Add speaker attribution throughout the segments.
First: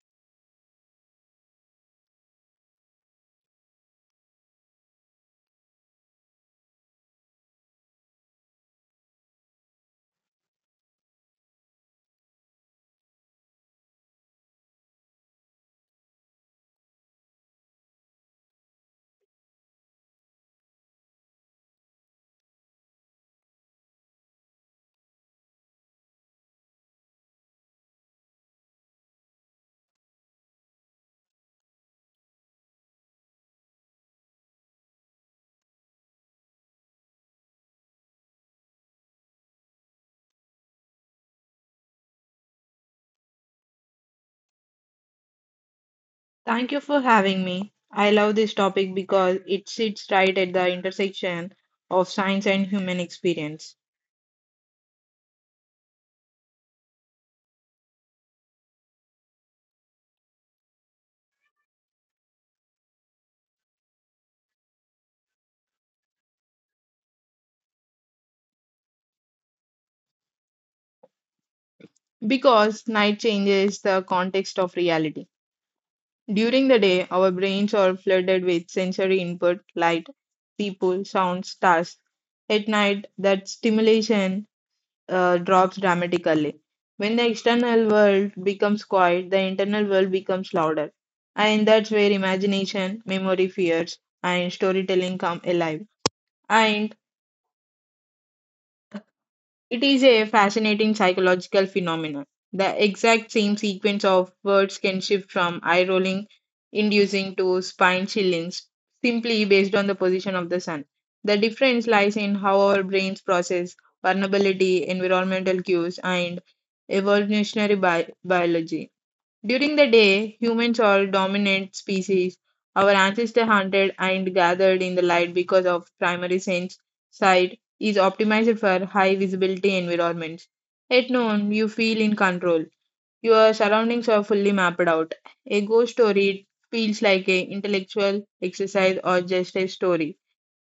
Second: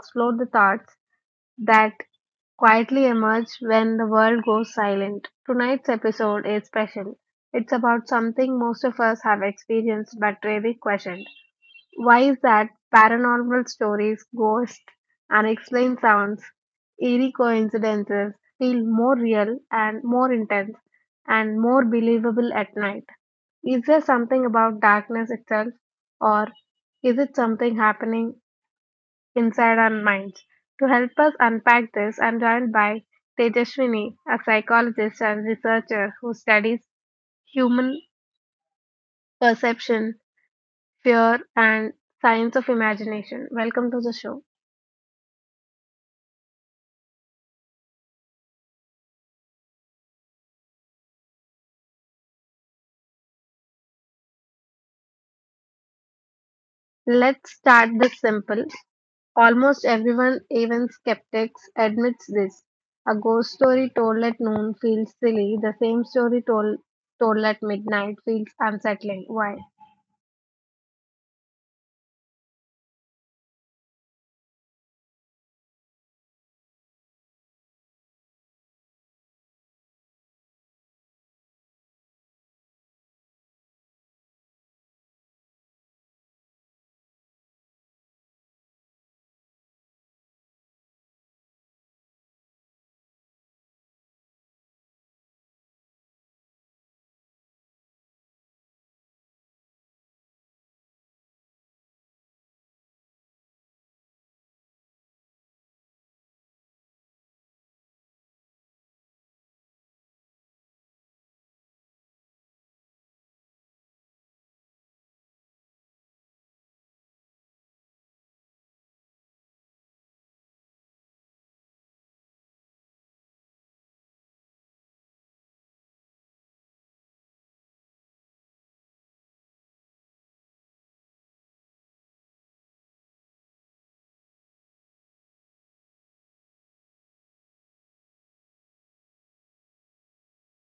Speaker 1: explore the thoughts that quietly emerge when the world goes silent. Tonight's episode is special. It's about something most of us have experienced but rarely questioned. Why is that? Paranormal stories, ghosts, unexplained sounds, eerie coincidences feel more real and more intense and more believable at night. Is there something about darkness itself, or is it something happening inside our minds? To help us unpack this, I'm joined by Tejaswini, a psychologist and researcher who studies human perception, fear, and science of imagination. Welcome to the show.
Speaker 2: Thank you for having me. I love this topic because it sits right at the intersection of science and human experience.
Speaker 1: Let's start this simple. Almost everyone, even skeptics, admits this. A ghost story told at noon feels silly. The same story told at midnight feels unsettling. Why?
Speaker 2: Because night changes the context of reality. During the day, our brains are flooded with sensory input, light, people, sounds, stars. At night, that stimulation drops dramatically. When the external world becomes quiet, the internal world becomes louder. And that's where imagination, memory, fears, and storytelling come alive. And It is a fascinating psychological phenomenon. The exact same sequence of words can shift from eye rolling inducing to spine chilling simply based on the position of the sun. The difference lies in how our brains process vulnerability, environmental cues, and evolutionary biology. During the day, humans are dominant species. Our ancestors hunted and gathered in the light because of primary sense sight is optimized for high visibility environments. At noon, you feel in control. Your surroundings are fully mapped out. A ghost story feels like an intellectual exercise or just a story.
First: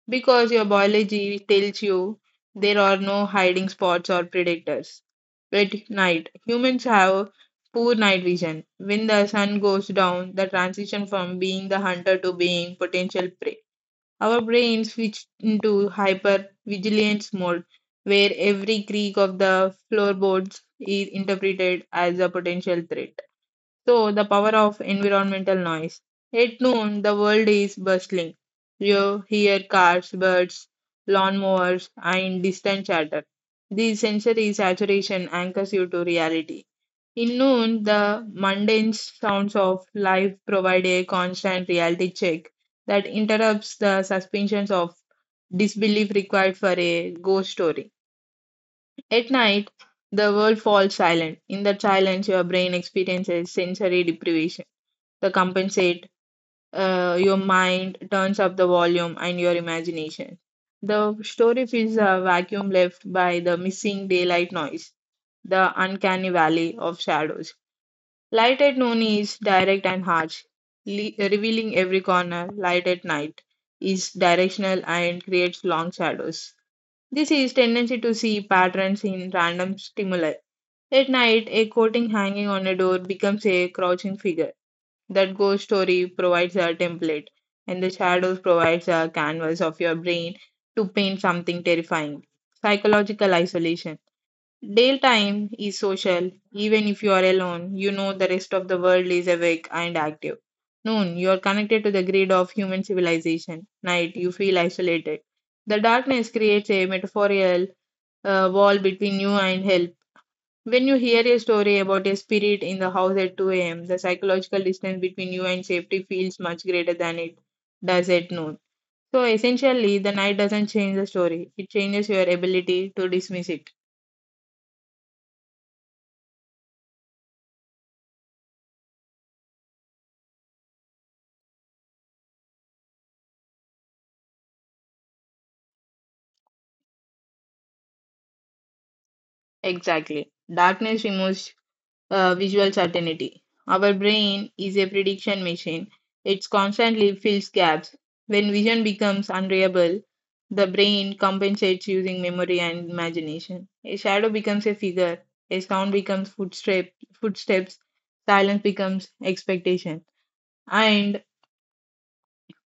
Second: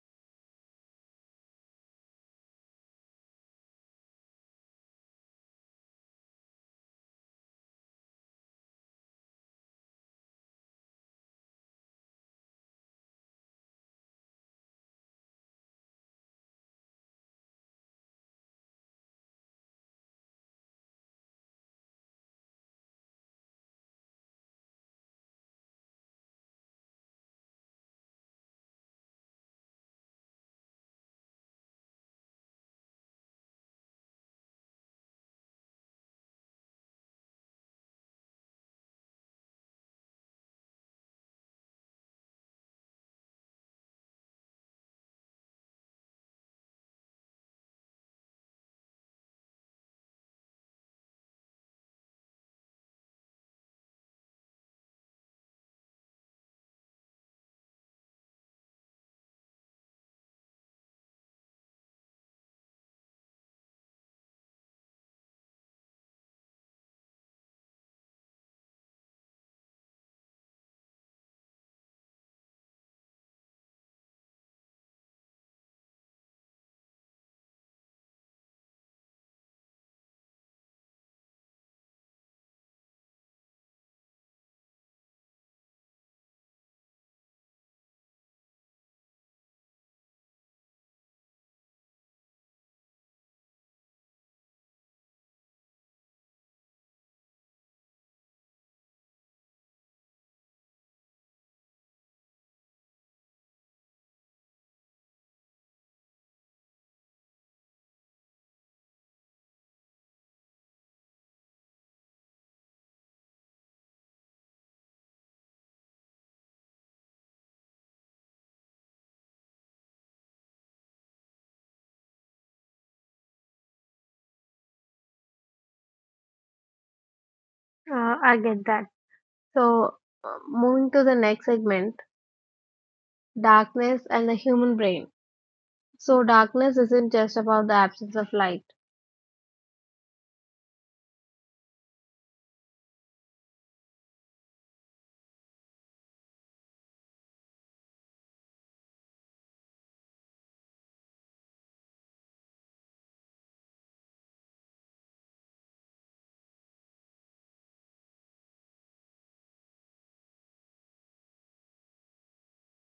Speaker 2: Because your biology tells you there are no hiding spots or predators. At night, humans have poor night vision. When the sun goes down, the transition from being the hunter to being potential prey. Our brains switch into hypervigilance mode, where every creak of the floorboards is interpreted as a potential threat. So, the power of environmental noise. At noon, the world is bustling. You hear cars, birds, lawnmowers, and distant chatter. The sensory saturation anchors you to reality. In noon, the mundane sounds of life provide a constant reality check that interrupts the suspensions of disbelief required for a ghost story. At night, the world falls silent. In that silence, your brain experiences sensory deprivation. To compensate, your mind turns up the volume and your imagination. The story fills a vacuum left by the missing daylight noise, the uncanny valley of shadows. Light at noon is direct and harsh, revealing every corner. Light at night is directional and creates long shadows. This is tendency to see patterns in random stimuli. At night, a coating hanging on a door becomes a crouching figure. That ghost story provides a template, and the shadows provides a canvas of your brain to paint something terrifying. Psychological isolation. Daytime is social. Even if you are alone, you know the rest of the world is awake and active. Noon, you are connected to the grid of human civilization. Night, you feel isolated. The darkness creates a metaphorical wall between you and help. When you hear a story about a spirit in the house at 2 a.m., the psychological distance between you and safety feels much greater than it does at noon. So essentially, the night doesn't change the story, it changes your ability to dismiss it.
Speaker 1: I get that. So, moving to the next segment, darkness and the human brain. So, darkness isn't just about the absence of light.
Speaker 2: Exactly. Darkness removes visual certainty. Our brain is a prediction machine. It constantly fills gaps. When vision becomes unreliable, the brain compensates using memory and imagination. A shadow becomes a figure, a sound becomes footstep, footsteps, silence becomes expectation. And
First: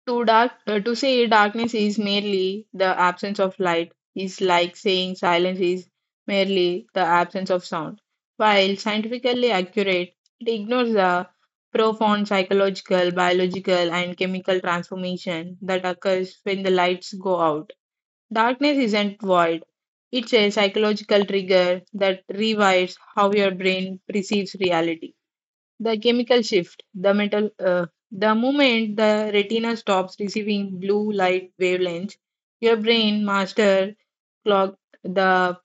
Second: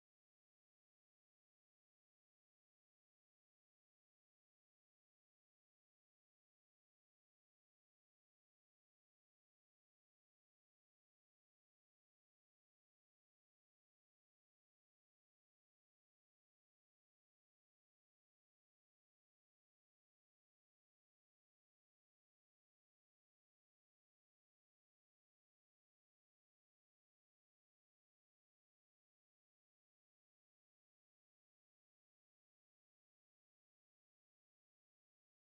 Speaker 2: to say darkness is merely the absence of light is like saying silence is merely the absence of sound. While scientifically accurate, it ignores the profound psychological, biological, and chemical transformation that occurs when the lights go out. Darkness isn't void. It's a psychological trigger that rewires how your brain perceives reality. The chemical shift, the moment the retina stops receiving blue light wavelengths, your brain master clock the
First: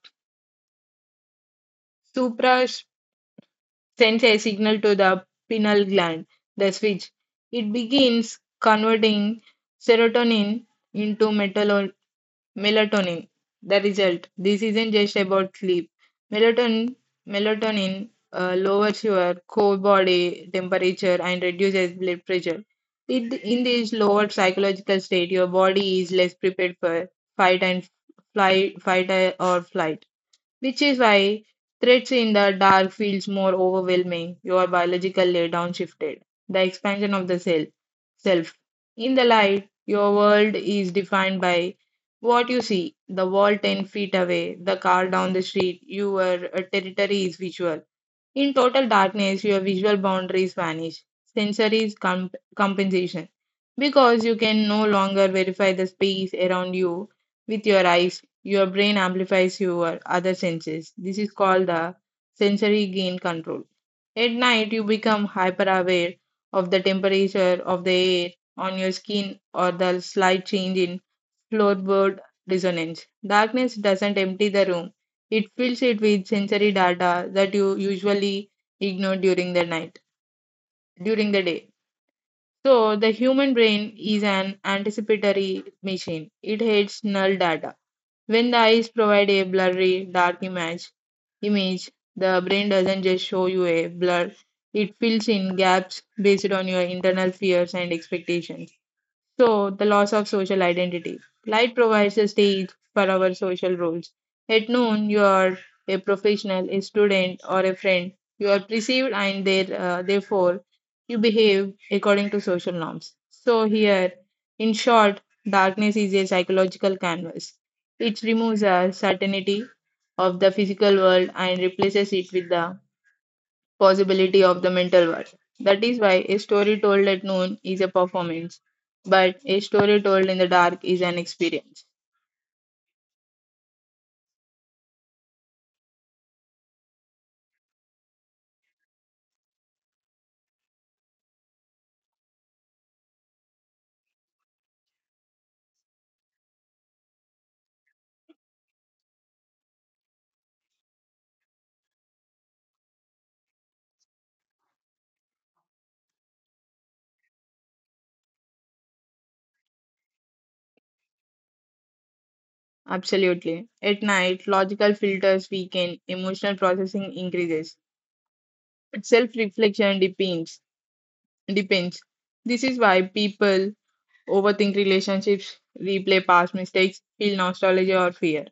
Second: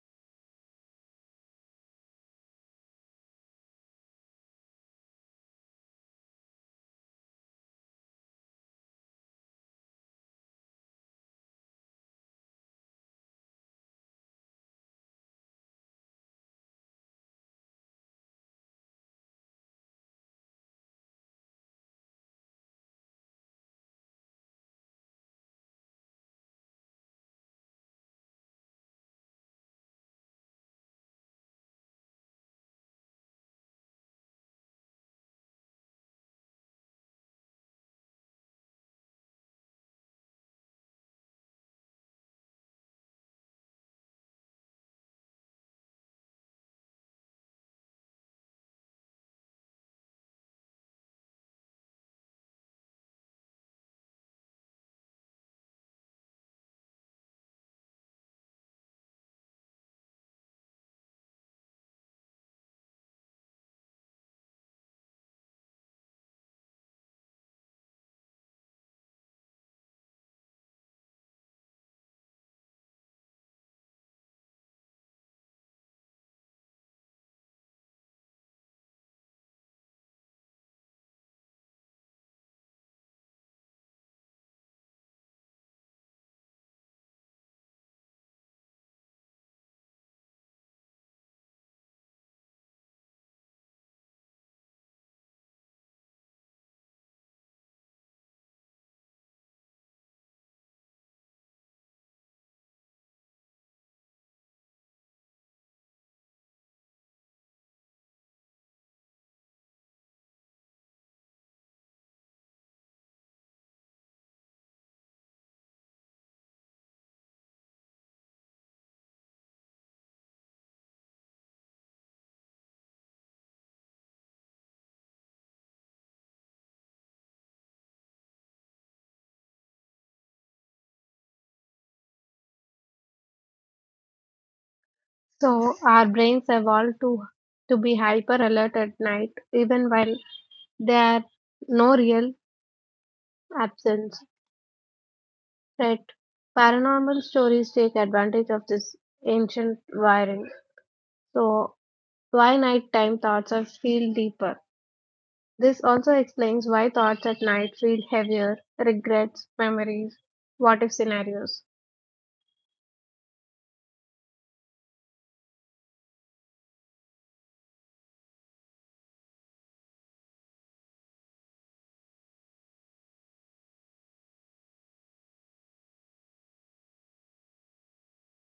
Speaker 2: supra sends a signal to the pineal gland, the switch. It begins converting serotonin into metal Melatonin. The result. This isn't just about sleep. Melatonin melatonin lowers your core body temperature and reduces blood pressure. It, in this lower psychological state, your body is less prepared for fight and flight, fight or flight which is why threats in the dark feels more overwhelming. Your biological laydown shifted. The expansion of the self. Self. In the light, your world is defined by what you see. The wall 10 feet away, the car down the street. Your territory is visual. In total darkness, your visual boundaries vanish, sensory compensation, because you can no longer verify the space around you with your eyes. Your brain amplifies your other senses. This is called the sensory gain control. At night, you become hyper aware of the temperature of the air on your skin or the slight change in floorboard resonance. Darkness doesn't empty the room, it fills it with sensory data that you usually ignore during the day. So, the human brain is an anticipatory machine, it hates null data when the eyes provide a blurry, dark image, the brain doesn't just show you a blur, it fills in gaps based on your internal fears and expectations. So, the loss of social identity. Light provides a stage for our social roles. At noon, you are a professional, a student, or a friend. You are perceived and therefore you behave according to social norms. So, here, in short, darkness is a psychological canvas. It removes our certainty of the physical world and replaces it with the possibility of the mental world. That is why a story told at noon is a performance, but a story told in the dark is an experience.
Speaker 1: So, our brains evolved to be hyper alert at night, even while there are no real absence. Right. Paranormal stories take advantage of this ancient wiring. So, why nighttime thoughts are feel deeper. This also explains why thoughts at night feel heavier, regrets, memories, what if scenarios.
Speaker 2: Absolutely. At night, logical filters weaken, emotional processing increases, self reflection depends. Depends. This is why people Overthink relationships, replay past mistakes, feel nostalgia or fear.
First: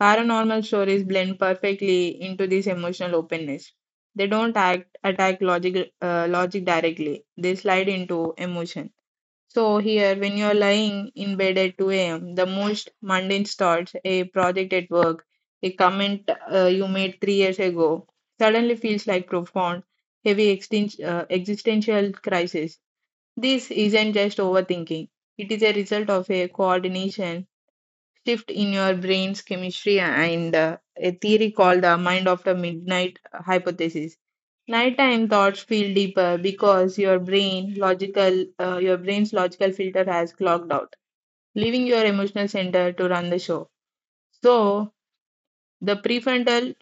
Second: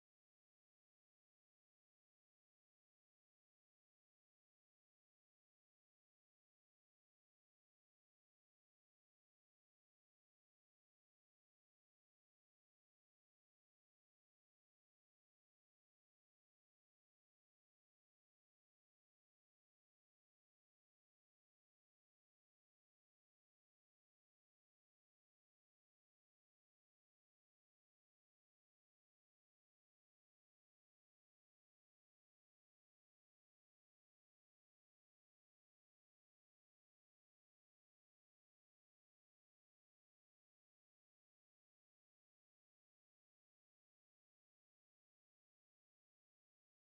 Speaker 2: Paranormal stories blend perfectly into this emotional openness. They don't act attack logic logic directly. They slide into emotion. So here, when you're lying in bed at 2 a.m., the most mundane thoughts, a project at work, a comment you made 3 years ago, suddenly feels like profound, heavy existential crisis. This isn't just overthinking, it is a result of a coordination shift in your brain's chemistry and a theory called the mind after midnight hypothesis. Nighttime thoughts feel deeper because your brain's logical filter has clogged out, leaving your emotional center to run the show. So the prefrontal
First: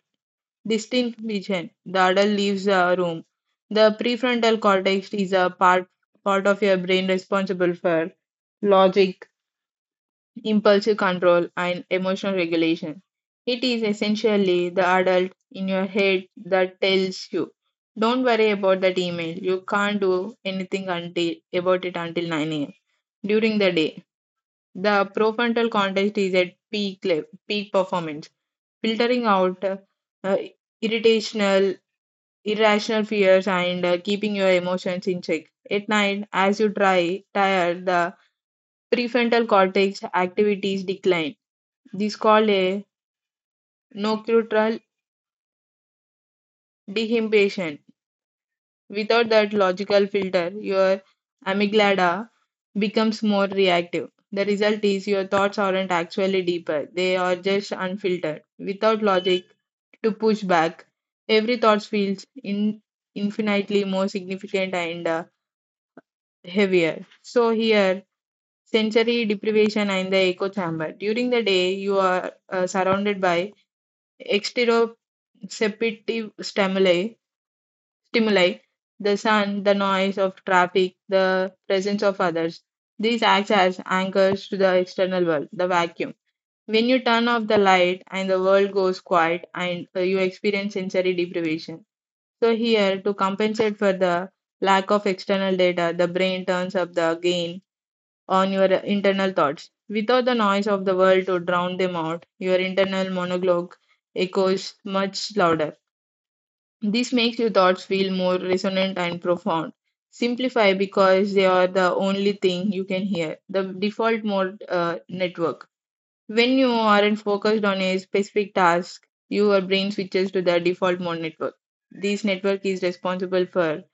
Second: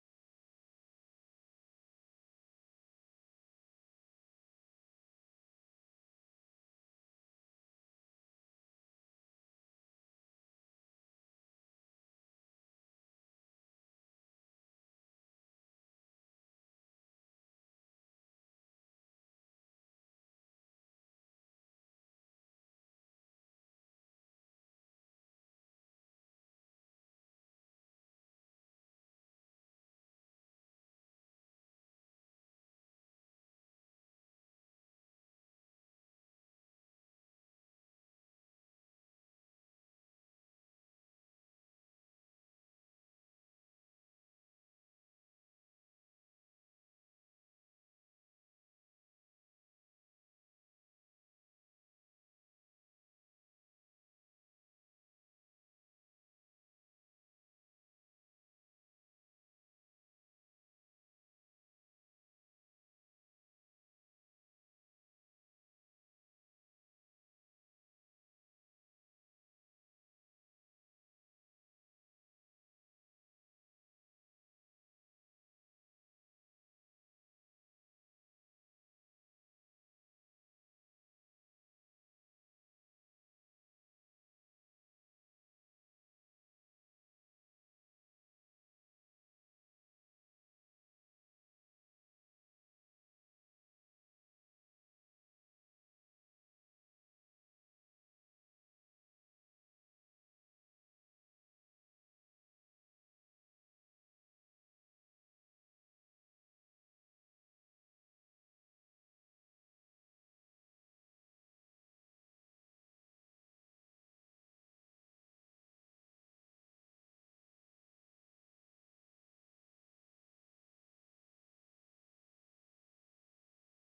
Speaker 2: distinct vision. The adult leaves the room. The prefrontal cortex is a part of your brain responsible for logic, impulsive control, and emotional regulation. It is essentially the adult in your head that tells you, "Don't worry about that email. You can't do anything until about it until 9 a.m." During the day, the prefrontal cortex is at peak performance, filtering out irritational irrational fears and keeping your emotions in check. At night, as you try tire, the prefrontal cortex activities decline. This is called a nocultural dehibition. Without that logical filter, your amygdala becomes more reactive. The result is your thoughts aren't actually deeper, they are just unfiltered. Without logic to push back, every thought infinitely more significant and heavier. So here, sensory deprivation and the echo chamber. During the day, you are surrounded by exteroceptive stimuli, stimuli, the sun, the noise of traffic, the presence of others. These acts as anchors to the external world, the vacuum. When you turn off the light and the world goes quiet and you experience sensory deprivation. So here, to compensate for the lack of external data, the brain turns up the gain on your internal thoughts. Without the noise of the world to drown them out, your internal monologue echoes much louder. This makes your thoughts feel more resonant and profound. Simplify because they are the only thing you can hear. The default mode network. When you aren't focused on a specific task, your brain switches to the default mode network. This network is responsible for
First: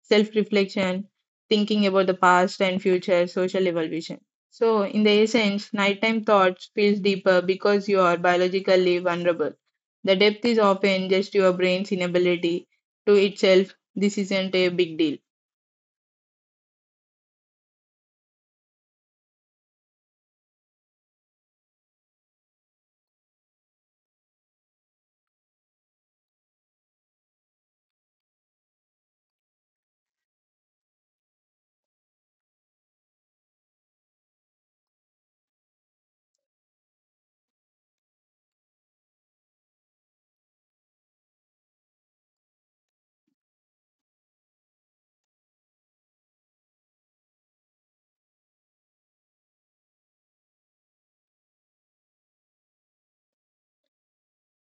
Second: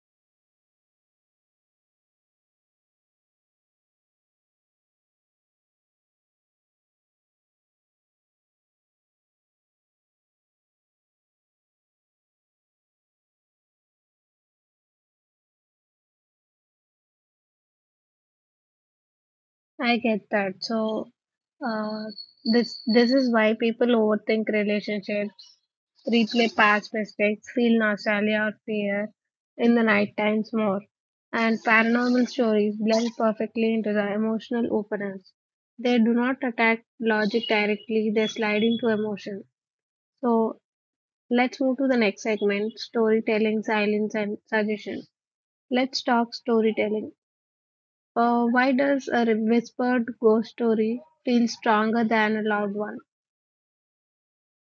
Speaker 2: self reflection, thinking about the past and future, social evolution. So, in the essence, nighttime thoughts feels deeper because you are biologically vulnerable. The depth is often just your brain's inability to itself. This isn't a big deal.
Speaker 1: I get that. So, uh, this is why people overthink relationships, replay past mistakes, feel nostalgia or fear in the night times more, and paranormal stories blend perfectly into the emotional openness. They do not attack logic directly; they slide into emotion. So, let's move to the next segment: storytelling, silence, and suggestion. Let's talk storytelling. Why does a whispered ghost story feel stronger than a loud one?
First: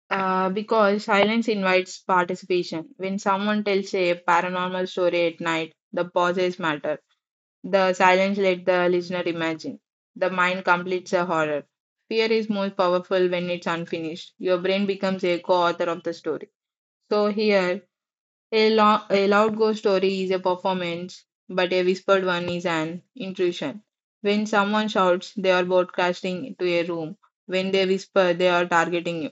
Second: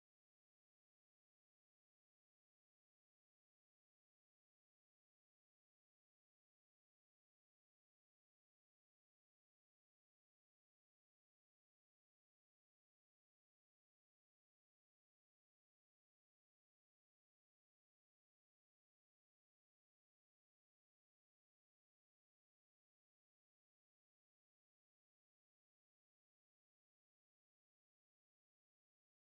Speaker 2: Because silence invites participation. When someone tells a paranormal story at night, the pauses matter The silence let the listener imagine. The mind completes a horror. Fear is most powerful when it's unfinished. Your brain becomes a co author of the story. So, here a loud ghost story is a performance, but a whispered one is an intrusion. When someone shouts, they are broadcasting into a room. When they whisper, they are targeting you.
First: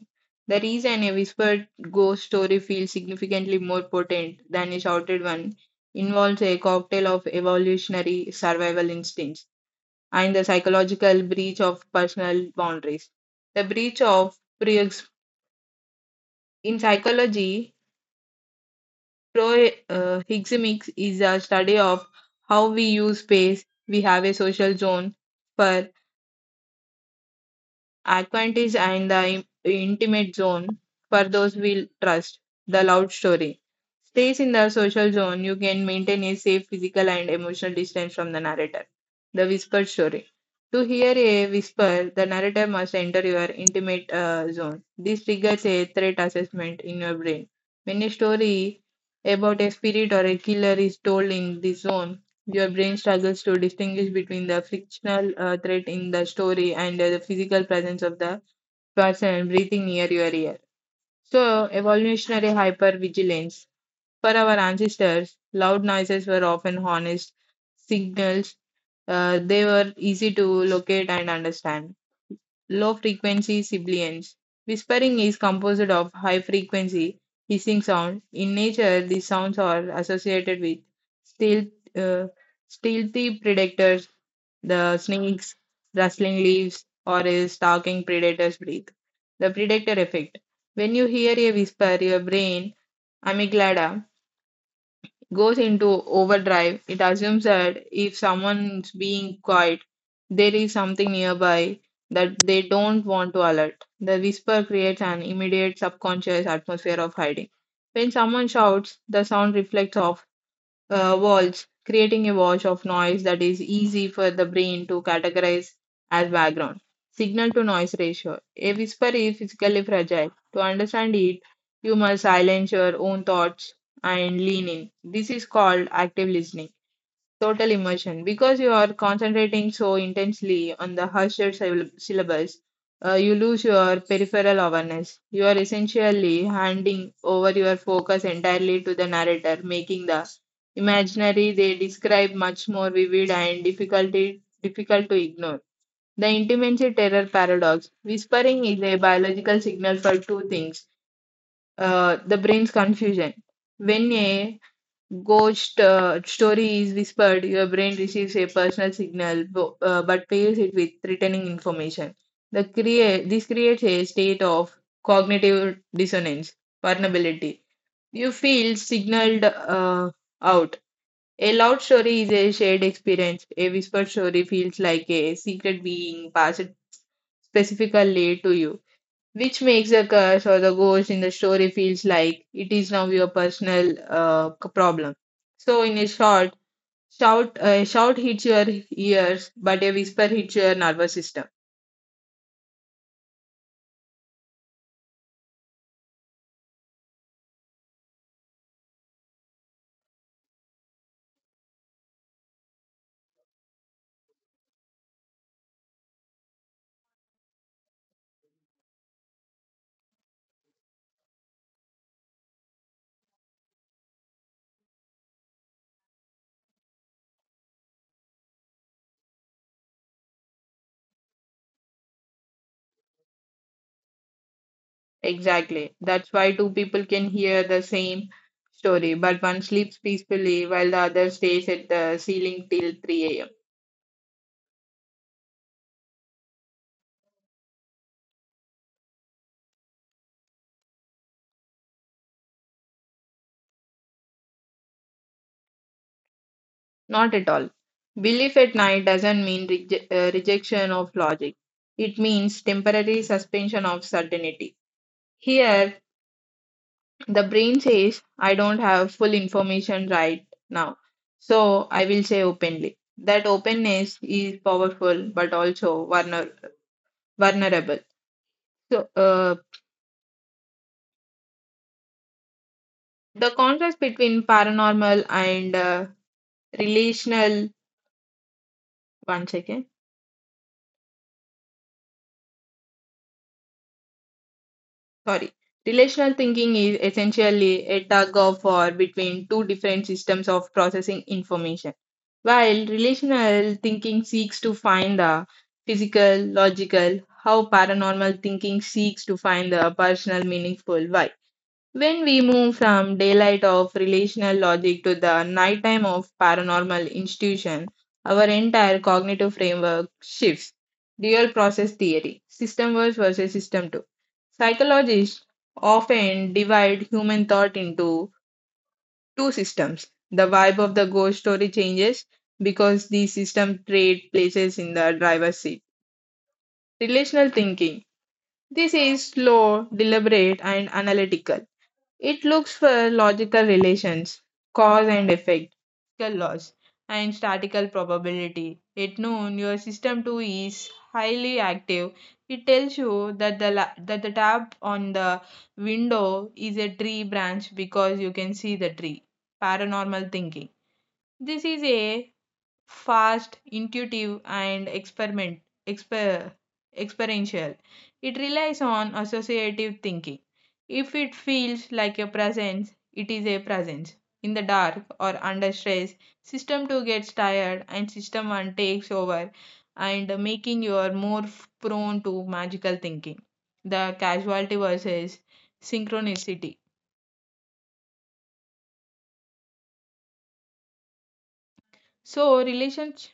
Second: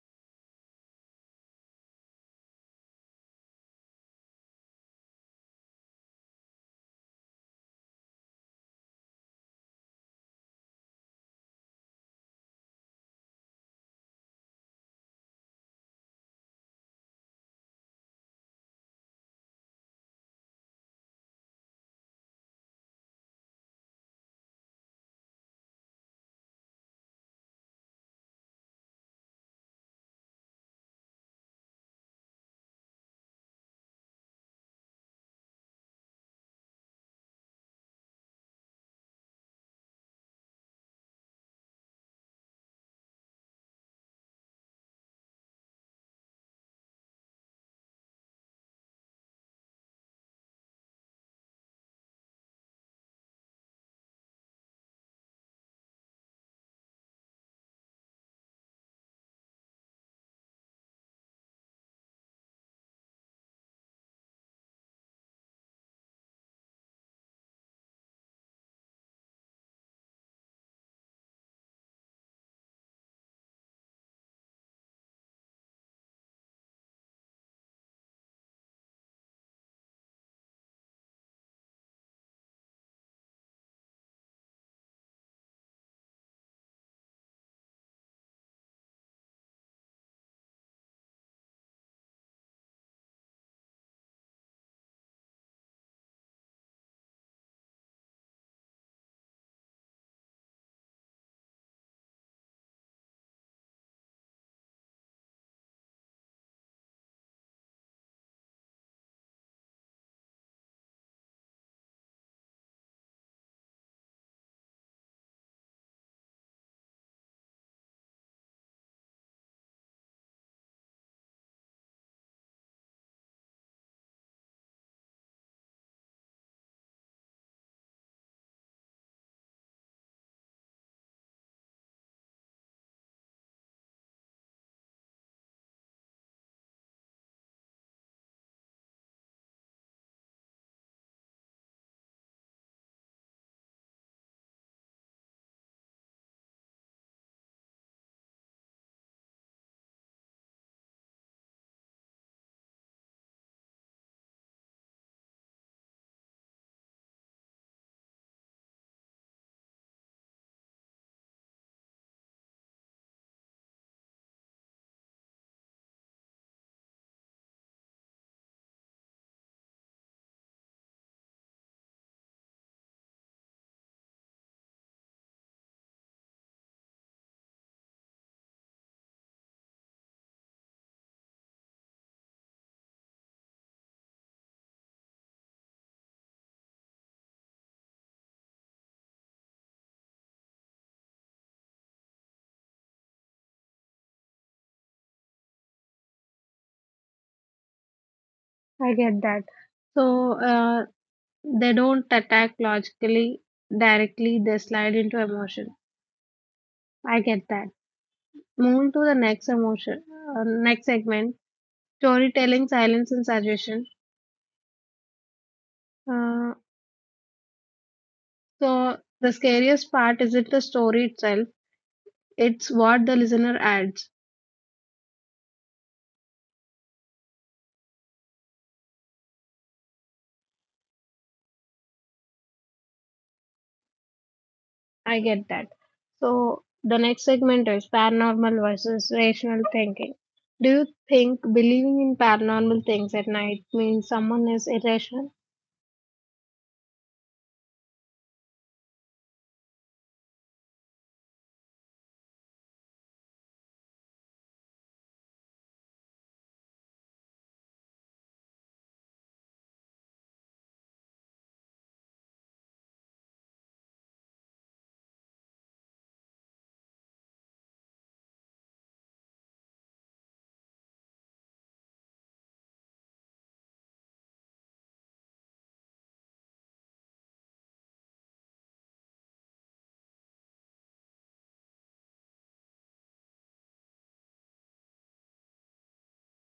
Speaker 2: The reason a whispered ghost story feels significantly more potent than a shouted one involves a cocktail of evolutionary survival instincts and the psychological breach of personal boundaries. The breach of pre- In psychology, Proxemics is a study of how we use space. We have a social zone for Aquantis and the intimate zone for those we trust. The loud story. Stays in the social zone, you can maintain a safe physical and emotional distance from the narrator. The whispered story. To hear a whisper, the narrator must enter your intimate zone. This triggers a threat assessment in your brain. When a story about a spirit or a killer is told in this zone, your brain struggles to distinguish between the fictional threat in the story and the physical presence of the person breathing near your ear. So, evolutionary hypervigilance. For our ancestors, loud noises were often honest signals. They were easy to locate and understand. Low frequency sibilance. Whispering is composed of high frequency hissing sound. In nature, these sounds are associated with stealth, uh, stealthy predators, the snakes, rustling leaves, or a stalking predator's breath. The predator effect. When you hear a whisper, your brain amygdala goes into overdrive. It assumes that if someone's being quiet, there is something nearby that they don't want to alert. The whisper creates an immediate subconscious atmosphere of hiding. When someone shouts, the sound reflects off walls, creating a wash of noise that is easy for the brain to categorize as background. Signal to noise ratio. A whisper is physically fragile. To understand it, you must silence your own thoughts and lean in. This is called active listening. Total immersion. Because you are concentrating so intensely on the harsher syllables, you lose your peripheral awareness. You are essentially handing over your focus entirely to the narrator, making the imaginary they describe much more vivid and difficult to ignore. The intimacy terror paradox. Whispering is a biological signal for two things the brain's confusion. When a Ghost story is whispered. Your brain receives a personal signal, but pairs it with threatening information. The create this creates a state of cognitive dissonance, vulnerability. You feel signaled out. A loud story is a shared experience. A whispered story feels like a secret being passed specifically to you, which makes the curse or the ghost in the story feels like it is now your personal problem. So, in a short, shout a shout hits your ears, but a whisper hits your nervous system.
Speaker 1: I get that. So uh, they don't attack logically directly; they slide into emotion. I get that. Moving to the next emotion, next segment: storytelling, silence, and suggestion. Uh, so the scariest part isn't the story itself; it's what the listener adds.
Speaker 2: Exactly. That's why two people can hear the same story, but one sleeps peacefully while the other stays at the ceiling till 3 a.m.
Speaker 1: I get that. So the next segment is paranormal versus rational thinking. Do you think believing in paranormal things at night means someone is irrational?
Speaker 2: Not at all. Belief at night doesn't mean rejection of logic. It means temporary suspension of certainty. Here, the brain says, I don't have full information right now, so I will say openly. That openness is powerful but also vulnerable. So, uh, the contrast between paranormal and relational, one second, sorry, relational thinking is essentially a tug of war between two different systems of processing information. While relational thinking seeks to find the physical logical how, paranormal thinking seeks to find the personal meaningful why. When we move from daylight of relational logic to the nighttime of paranormal institution, our entire cognitive framework shifts. Dual process theory, system one versus system two. Psychologists often divide human thought into two systems. The vibe of the ghost story changes because the system trade places in the driver's seat. Relational thinking. This is slow, deliberate, and analytical. It looks for logical relations, cause and effect, statistical laws, and statistical probability. At noon, your system 2 is highly active. It tells you that that the tap on the window is a tree branch because you can see the tree. Paranormal thinking. This is a fast, intuitive, and exper, experiential. It relies on associative thinking. If it feels like a presence, it is a presence. In the dark or under stress, system 2 gets tired and system 1 takes over and making you are more prone to magical thinking. The casualty versus synchronicity. So relations